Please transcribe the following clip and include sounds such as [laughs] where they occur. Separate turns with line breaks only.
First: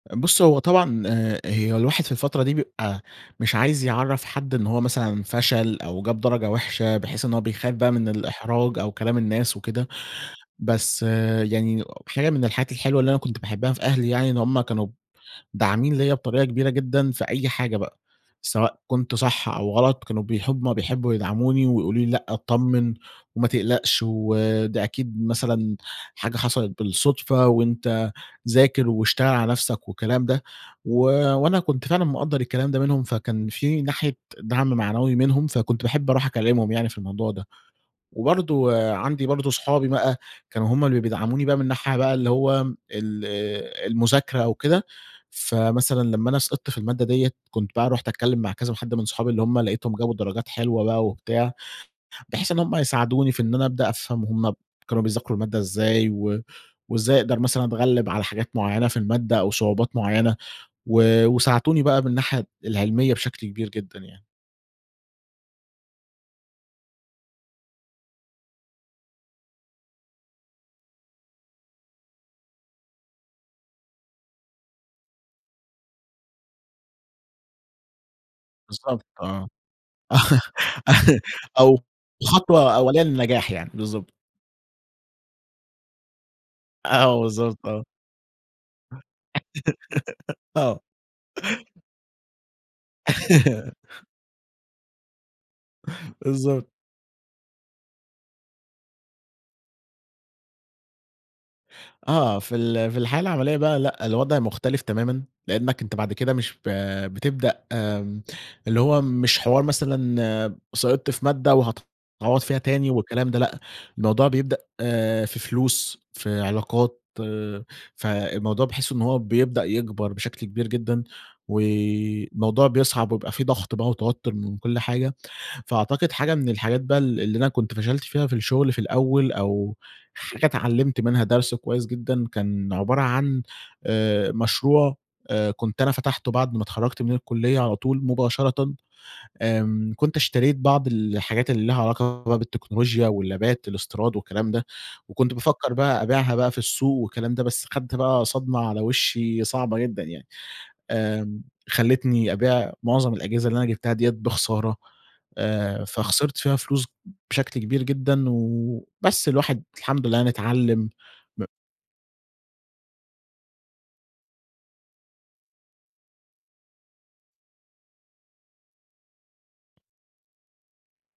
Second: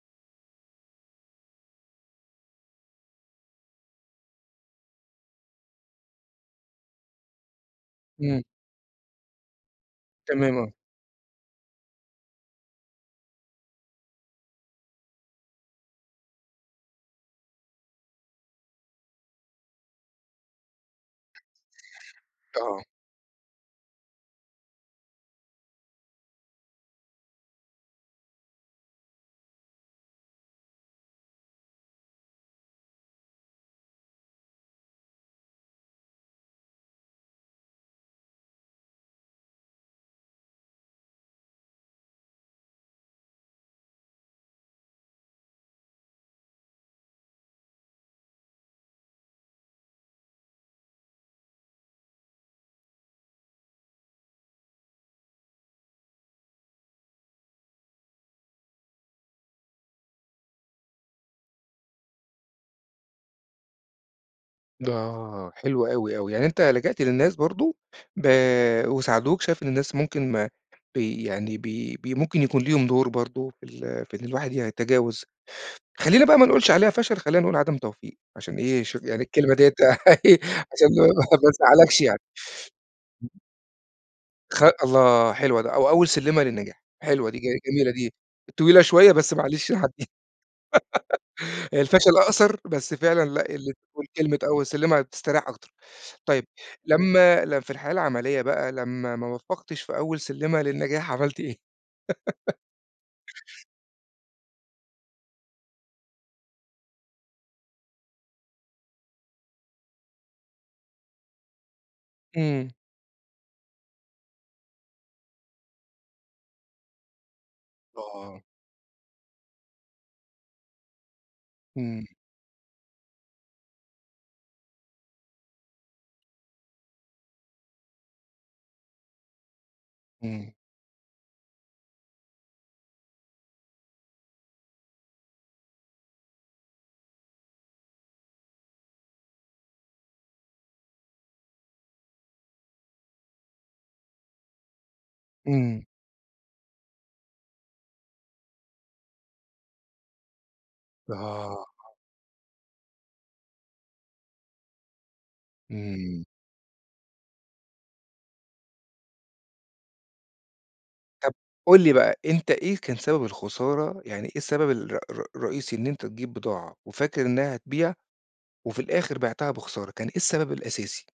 بُصّ هو طبعًا آآ، هي الواحد في الفترة دي بيبقى مش عايز يعَرّف حد إن هو مثلًا فشل أو جاب درجة وحشة بحيث إن هو بيخاف بقى من
إمم.
الإحراج أو كلام الناس وكده،
تمام، آه.
بس يعني حاجة من الحاجات الحلوة اللي أنا كنت باحبها في أهلي يعني إن هُم كانوا داعمين ليَّ بطريقة كبيرة جدًا في أي حاجة بقى، سواء كنت صح أو غلَط، كانوا بيحب هُم بيحبوا يدعَموني ويقولوا لي: "لأ،
آه.
اتطمّن وما تقلقش وده أكيد مثلًا حاجة حصَلِت بالصدفة وأنت ذاكر واشتغل على نفْسك." والكلام ده، و وأنا كنت فعلًا مقدّر الكلام ده منهم، فكان في ناحية دعْم معنوي منهم، فكنت باحب أرُوح أكلّمهم يعني في الموضوع ده. وبرضه عندي برضه أصحابي بقى كانوا هُم اللي بيدعموني بقى من ناحية بقى اللي هو ال المذاكرة أو كده، فمثلًا لمّا أنا سقِطت في المادة دِيّة، كنت بقى رُحت أتكلّم مع كذا حد من صحابي اللي هُم لقيتهم جابوا درجات حلوة بقى وبتاع، بحيث إن هُم يساعدوني في إن أنا أبدأ أفهَم هُم ب كانوا بيذاكروا المادة إزاي و وإزاي أقدَر مثلًا أتغلّب على حاجات معيّنة في المادة أو صعوبات معيّنة و وساعدوني بقى من الناحية العِلمية بشكْل كبير جدًا يعني.
د آه، حلو أوي، أوي. يعني أنت لجأت للناس برضه، ب وساعدوك. شايف إن الناس ممكن ما بي يعني ب ب ممكن يكون ليهم دُور برضه في ال في إن الواحد يتجاوز، خلّينا بقى ما نقولش عليها فشَل، خلّينا نقول عدم توفيق عشان إيه، شوف
بالضبط،
يعني
آه.
الكلمة دِيّة [laughs] عشان ما
[giggles]
ما
أو
تزعّلكش يعني.
خطوة أوّلية
[unintelligible]
للنجاح يعني. بالضبط.
خ الله! حلوة د أو أول سِلّمة للنجاح،
أ آه
حلوة دي، ج
بالضبط، آه.
جميلة دي، طويلة
[giggles]
شوية بس معلش هنعدّي.
آه.
[giggles] الفشل أقصَر بس فعلًا لأ، لمّا
[laughs]
تقول كلمة أول سِلّمة هتستريّح أكتر. طيب
بالضبط.
لمّا ل في الحياة العَملية بقى لمّا ما وفّقتش في أول سِلّمة للنجاح عمَلت إيه؟
آه، في
[giggles]
ال في الحياة العمَلية بقى، لأ، الوضع مختلِف تمامًا، لأنك أنت بعد كده مش ب بتبدأ آمم، اللي هو مش حوار مثلًا سقِطت في مادة و هتعوّض فيها
إمم.
تاني والكلام ده، لأ، الموضوع بيبدأ في فلوس، في علاقات،
آه.
فالموضوع باحس إن هو بيبدأ يكبَر بشكْل كبير جدًا
إمم.
والموضوع بيصعَب ويبقى في ضغْط بقى وتوتُّر من كل حاجة. فأعتقد حاجة من الحاجات بقى ال اللي أنا كنت فشَلت فيها في الشغل في الأول أو حاجة
إمم.
اتعلّمت منها درس كويس جدًا كان عبارة عن آآ، مشروع آآ كنت أنا فتَحته بَعد ما اتخرّجت من الكُلية على طول مباشرةً، آمم، كنت اشتريت بعض الحاجات اللي ليها علاقة بالتكنولوجيا واللابات الإستيراد والكلام ده، وكنت بافَكّر
إمم.
بقى أبيعها بقى في السوق والكلام ده، بس خَدت بقى صدمة على وشّي صعبة جدًا يعني. آمم،
آه.
خلّتني أبيع معظم الأجهزة اللي أنا جبتها دِيّة بخسارة، آآ،
إمم.
فخسِرت فيها فلوس بشكل كبير جدًا و بس، الواحد الحمد لله يعني اتعلّم،
طَب
ب
قُل لي بقى، أنت إيه كان سبب الخسارة؟ يعني إيه السبب الر ر رئيسي إن أنت تجيب بضاعة وفاكر إنها هتبيع وفي الآخر بيعتها بخسارة، كان إيه السبب الأساسي؟